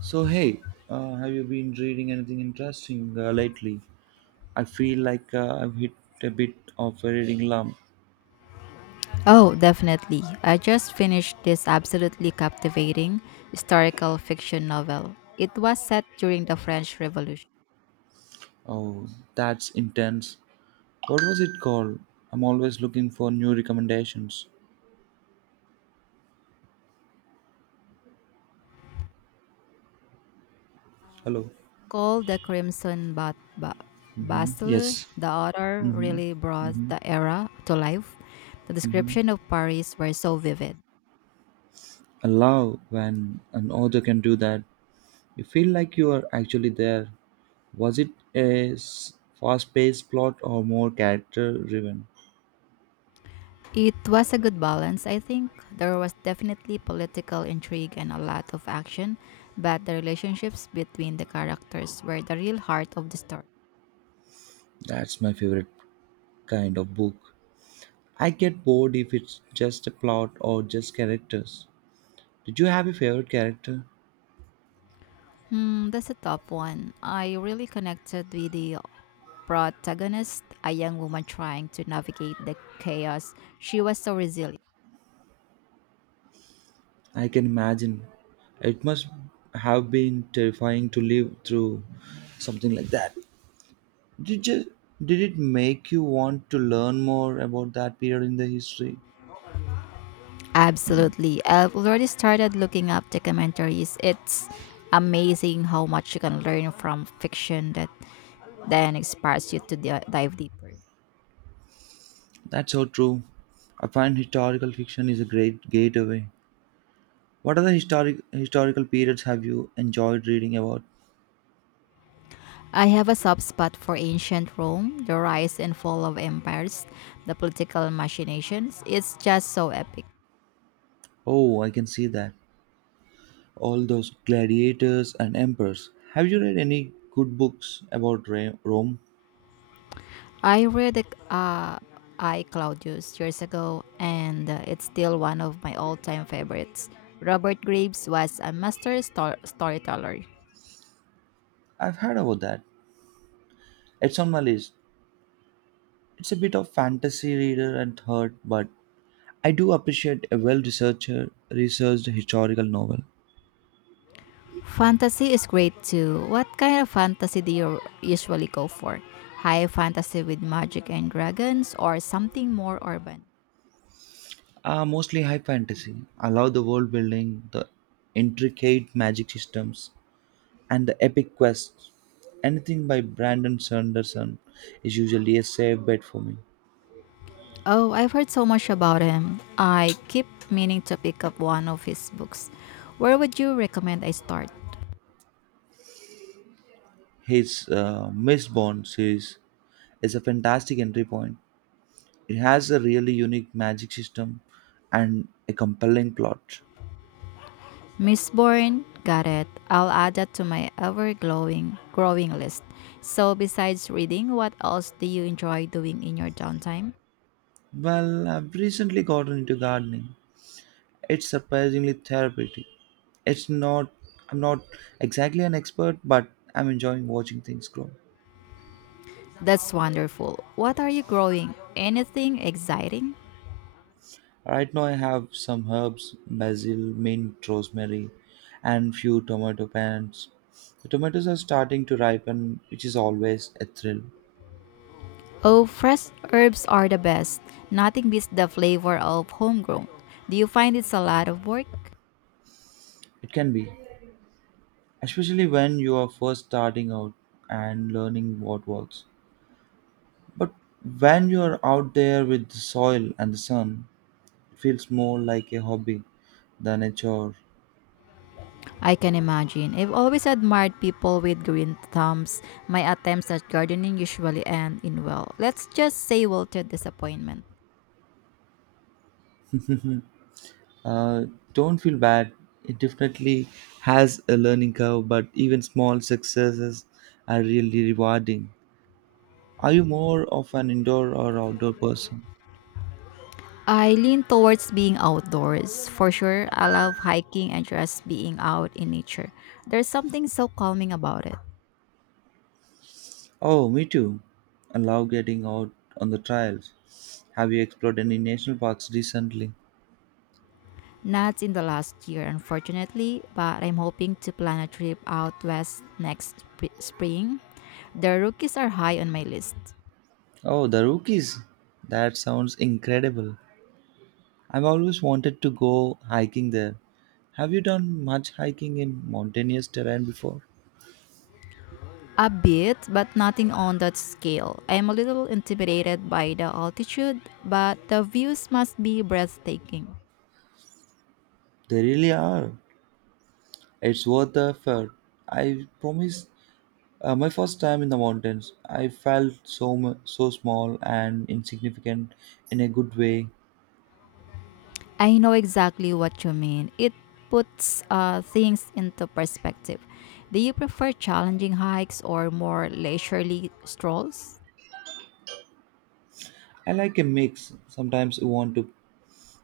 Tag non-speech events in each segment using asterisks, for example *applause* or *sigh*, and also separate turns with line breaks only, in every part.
So hey, have you been reading anything interesting lately? I feel like I've hit a bit of a reading lump.
Oh, definitely. I just finished this absolutely captivating historical fiction novel. It was set during the French Revolution.
Oh, that's intense. What was it called? I'm always looking for new recommendations. Hello.
It's called The Crimson Bastille.
Yes.
The author
Mm-hmm.
really brought the era to life. The
Mm-hmm.
description of Paris were so vivid.
I love when an author can do that. You feel like you are actually there. Was it a fast-paced plot or more character-driven?
It was a good balance, I think. There was definitely political intrigue and a lot of action, but the relationships between the characters were the real heart of the story.
That's my favorite kind of book. I get bored if it's just a plot or just characters. Did you have a favorite character?
Hmm, that's a tough one. I really connected with the protagonist, a young woman trying to navigate the chaos. She was so resilient.
I can imagine. It must have been terrifying to live through something like that. Did you, did it make you want to learn more about that period in the history?
Absolutely. I've already started looking up documentaries. It's amazing how much you can learn from fiction that then inspires you to dive deeper.
That's so true. I find historical fiction is a great gateway. What other historical periods have you enjoyed reading about?
I have a soft spot for ancient Rome, the rise and fall of empires, the political machinations. It's just so epic.
Oh, I can see that. All those gladiators and emperors. Have you read any good books about Rome?
I read the uh, I Claudius years ago, and it's still one of my all-time favorites. Robert Graves was a master storyteller.
I've heard about that. It's on my list. It's a bit of fantasy reader and third, but I do appreciate a well researcher researched historical novel.
Fantasy is great too. What kind of fantasy do you usually go for? High fantasy with magic and dragons, or something more urban?
Mostly high fantasy. I love the world building, the intricate magic systems, and the epic quests. Anything by Brandon Sanderson is usually a safe bet for me.
Oh, I've heard so much about him. I keep meaning to pick up one of his books. Where would you recommend I start?
His Miss Bond series is a fantastic entry point. It has a really unique magic system and a compelling plot.
Miss Bourne, got it. I'll add that to my ever glowing growing list. So besides reading, what else do you enjoy doing in your downtime?
Well, I've recently gotten into gardening. It's surprisingly therapeutic. It's not, I'm not exactly an expert, but I'm enjoying watching things grow.
That's wonderful. What are you growing? Anything exciting?
Right now, I have some herbs, basil, mint, rosemary, and few tomato plants. The tomatoes are starting to ripen, which is always a thrill.
Oh, fresh herbs are the best. Nothing beats the flavor of homegrown. Do you find it's a lot of work?
It can be, especially when you are first starting out and learning what works. But when you are out there with the soil and the sun, it feels more like a hobby than a chore.
I can imagine. I've always admired people with green thumbs. My attempts at gardening usually end in well, let's just say wilted disappointment.
Uh, don't feel bad. It definitely has a learning curve, but even small successes are really rewarding. Are you more of an indoor or outdoor person?
I lean towards being outdoors. For sure, I love hiking and just being out in nature. There's something so calming about it.
Oh, me too. I love getting out on the trails. Have you explored any national parks recently?
Not in the last year, unfortunately, but I'm hoping to plan a trip out west next spring. The Rockies are high on my list.
Oh, the Rockies. That sounds incredible. I've always wanted to go hiking there. Have you done much hiking in mountainous terrain before?
A bit, but nothing on that scale. I'm a little intimidated by the altitude, but the views must be breathtaking.
They really are. It's worth the effort. I promise. My first time in the mountains, I felt so so small and insignificant in a good way.
I know exactly what you mean. It puts things into perspective. Do you prefer challenging hikes or more leisurely strolls?
I like a mix. Sometimes I want to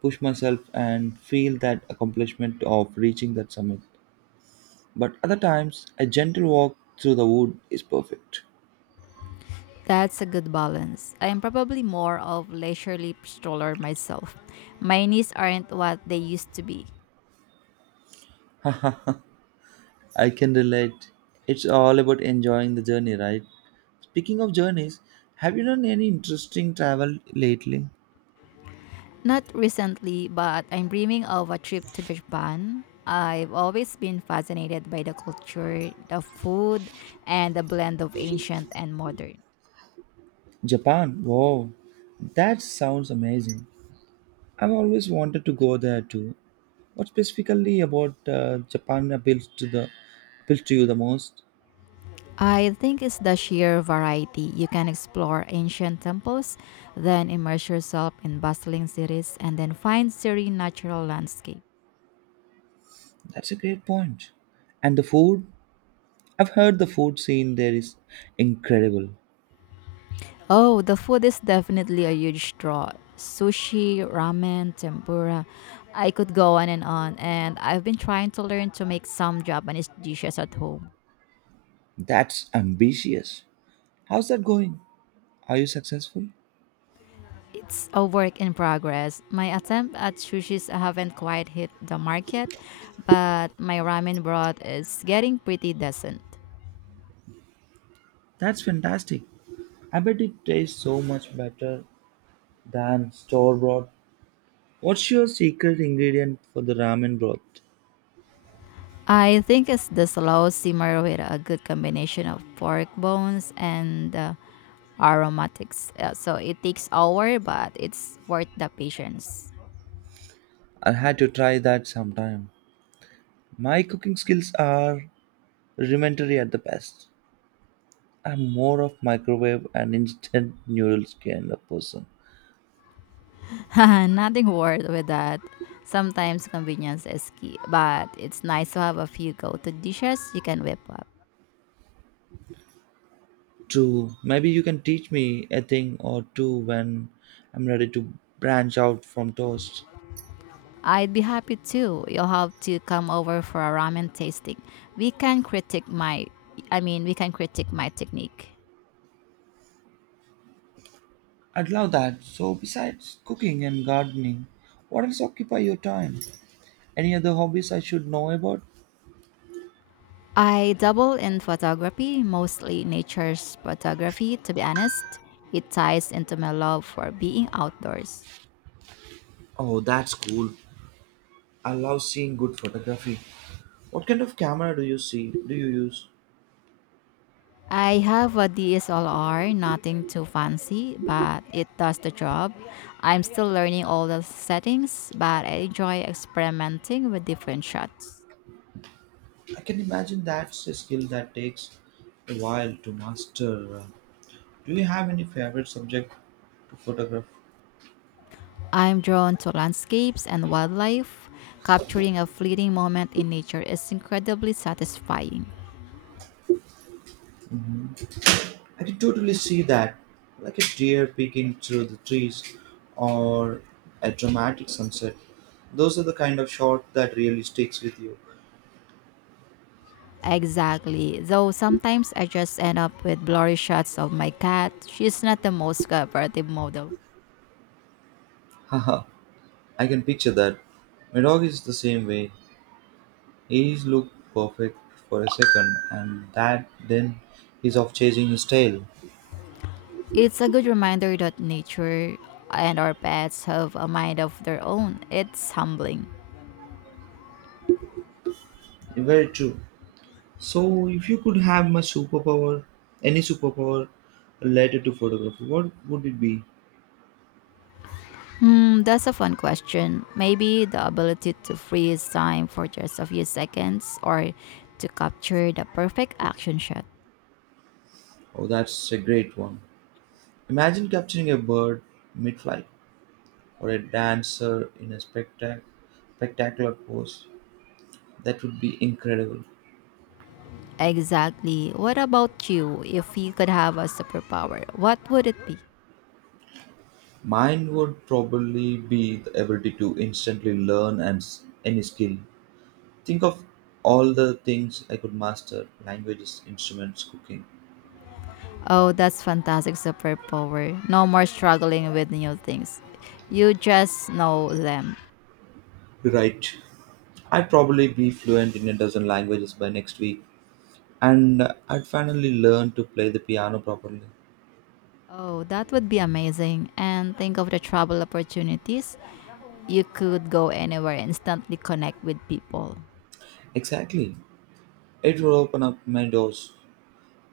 push myself and feel that accomplishment of reaching that summit, but other times a gentle walk through the wood is perfect.
That's a good balance. I am probably more of leisurely stroller myself. My knees aren't what they used to be.
I can relate. It's all about enjoying the journey, right? Speaking of journeys, have you done any interesting travel lately?
Not recently, but I'm dreaming of a trip to Japan. I've always been fascinated by the culture, the food, and the blend of ancient and modern.
Japan. Wow, that sounds amazing. I've always wanted to go there too. What specifically about Japan appeals to you the most?
I think it's the sheer variety. You can explore ancient temples, then immerse yourself in bustling cities, and then find serene natural landscape.
That's a great point. And the food? I've heard the food scene there is incredible.
Oh, the food is definitely a huge draw. Sushi, ramen, tempura. I could go on, and I've been trying to learn to make some Japanese dishes at home.
That's ambitious. How's that going? Are you successful?
It's a work in progress. My attempt at sushis haven't quite hit the market, but my ramen broth is getting pretty decent.
That's fantastic. I bet it tastes so much better than store bought. What's your secret ingredient for the ramen broth?
I think it's the slow simmer with a good combination of pork bones and aromatics. So it takes hour, but it's worth the patience.
I'll have to try that sometime. My cooking skills are rudimentary at the best. I'm more of microwave and instant noodles kind of person.
*laughs* Nothing worth with that. Sometimes convenience is key, but it's nice to have a few go-to dishes you can whip up.
True, maybe you can teach me a thing or two when I'm ready to branch out from toast.
I'd be happy too. You'll have to come over for a ramen tasting. We can critique my, we can critique my technique.
I'd love that. So, besides cooking and gardening, what else occupy your time? Any other hobbies I should know about?
I dabble in photography, mostly nature's photography, to be honest. It ties into my love for being outdoors.
Oh, that's cool. I love seeing good photography. What kind of camera do you see? Do you use?
I have a DSLR, nothing too fancy, but it does the job. I'm still learning all the settings, but I enjoy experimenting with different shots.
I can imagine that's a skill that takes a while to master. Do you have any favorite subject to photograph?
I'm drawn to landscapes and wildlife. Capturing a fleeting moment in nature is incredibly satisfying.
I can totally see that, like a deer peeking through the trees or a dramatic sunset. Those are the kind of shot that really sticks with you.
Exactly. Though sometimes I just end up with blurry shots of my cat. She's not the most cooperative model.
*laughs* Haha, I can picture that. My dog is the same way. He's looked perfect for a second, and that then he's off chasing his tail.
It's a good reminder that nature and our pets have a mind of their own. It's humbling.
Very true. So, if you could have my superpower, any superpower related to photography, what would it be?
Hmm, that's a fun question. Maybe the ability to freeze time for just a few seconds or to capture the perfect action shot.
Oh, that's a great one. Imagine capturing a bird mid flight or a dancer in a spectacular pose. That would be incredible.
Exactly. What about you? If you could have a superpower, what would it be?
Mine would probably be the ability to instantly learn any skill. Think of all the things I could master languages, instruments, cooking.
Oh, that's fantastic superpower. No more struggling with new things. You just know them.
Right. I'd probably be fluent in a dozen languages by next week, and I'd finally learn to play the piano properly.
Oh, that would be amazing. And think of the travel opportunities. You could go anywhere and instantly connect with people.
Exactly. It will open up my doors.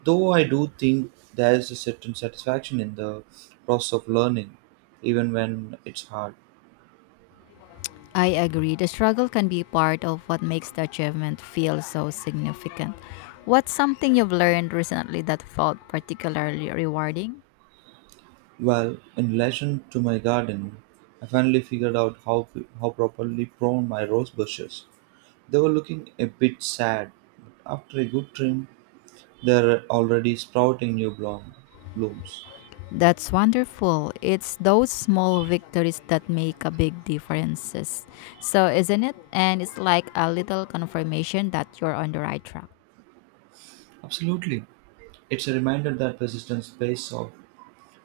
Though I do think there is a certain satisfaction in the process of learning, even when it's hard.
I agree. The struggle can be part of what makes the achievement feel so significant. What's something you've learned recently that felt particularly rewarding?
Well, in relation to my garden, I finally figured out how properly prone my rose bushes. They were looking a bit sad, but after a good trim, they're already sprouting blooms.
That's wonderful. It's those small victories that make a big differences. So, isn't it? And it's like a little confirmation that you're on the right track.
Absolutely, it's a reminder that persistence pays off.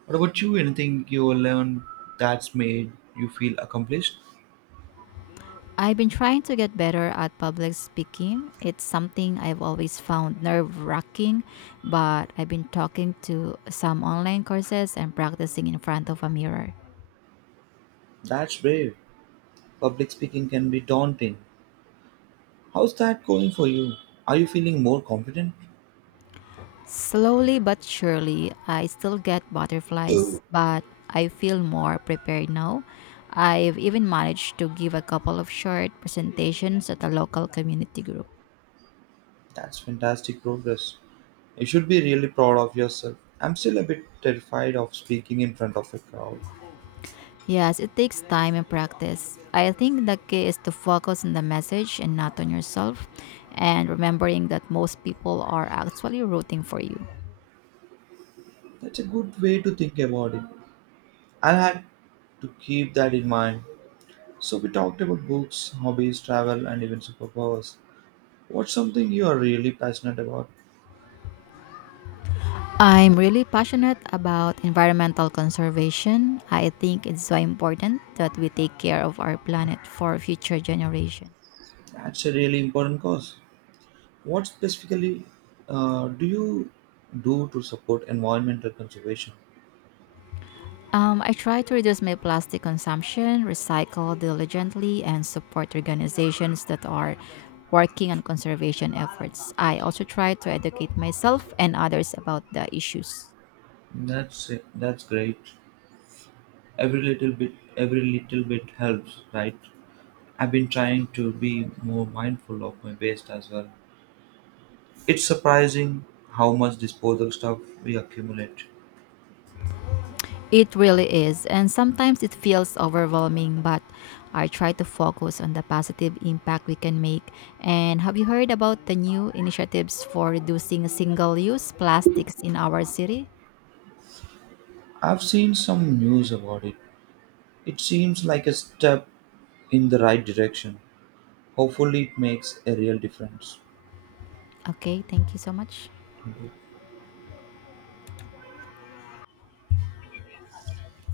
What about you? Anything you learned that's made you feel accomplished?
I've been trying to get better at public speaking. It's something I've always found nerve wracking, but I've been talking to some online courses and practicing in front of a mirror.
That's brave. Public speaking can be daunting. How's that going for you? Are you feeling more confident?
Slowly but surely, I still get
Oh,
butterflies, but I feel more prepared now. I've even managed to give a couple of short presentations at a local community group.
that's fantastic progress. You should be really proud of yourself. I'm still a bit terrified of speaking in front of a crowd.
Yes, it takes time and practice. I think the key is to focus on the message and not on yourself, and remembering that most people are actually rooting for you.
That's a good way to think about it. I had to keep that in mind. So, we talked about books, hobbies, travel, and even superpowers. What's something you are really passionate about?
I'm really passionate about environmental conservation. I think it's so important that we take care of our planet for future generations.
That's a really important cause. What specifically do you do to support environmental conservation?
I try to reduce my plastic consumption, recycle diligently, and support organizations that are working on conservation efforts. I also try to educate myself and others about the issues.
That's that's great. Every little bit helps, right? I've been trying to be more mindful of my waste as well. It's surprising how much disposal stuff we accumulate.
It really is, and sometimes it feels overwhelming, but I try to focus on the positive impact we can make. And have you heard about the new initiatives for reducing single use plastics in our city?
I've seen some news about it. It seems like a step in the right direction. Hopefully, it makes a real difference.
Okay, thank you so much.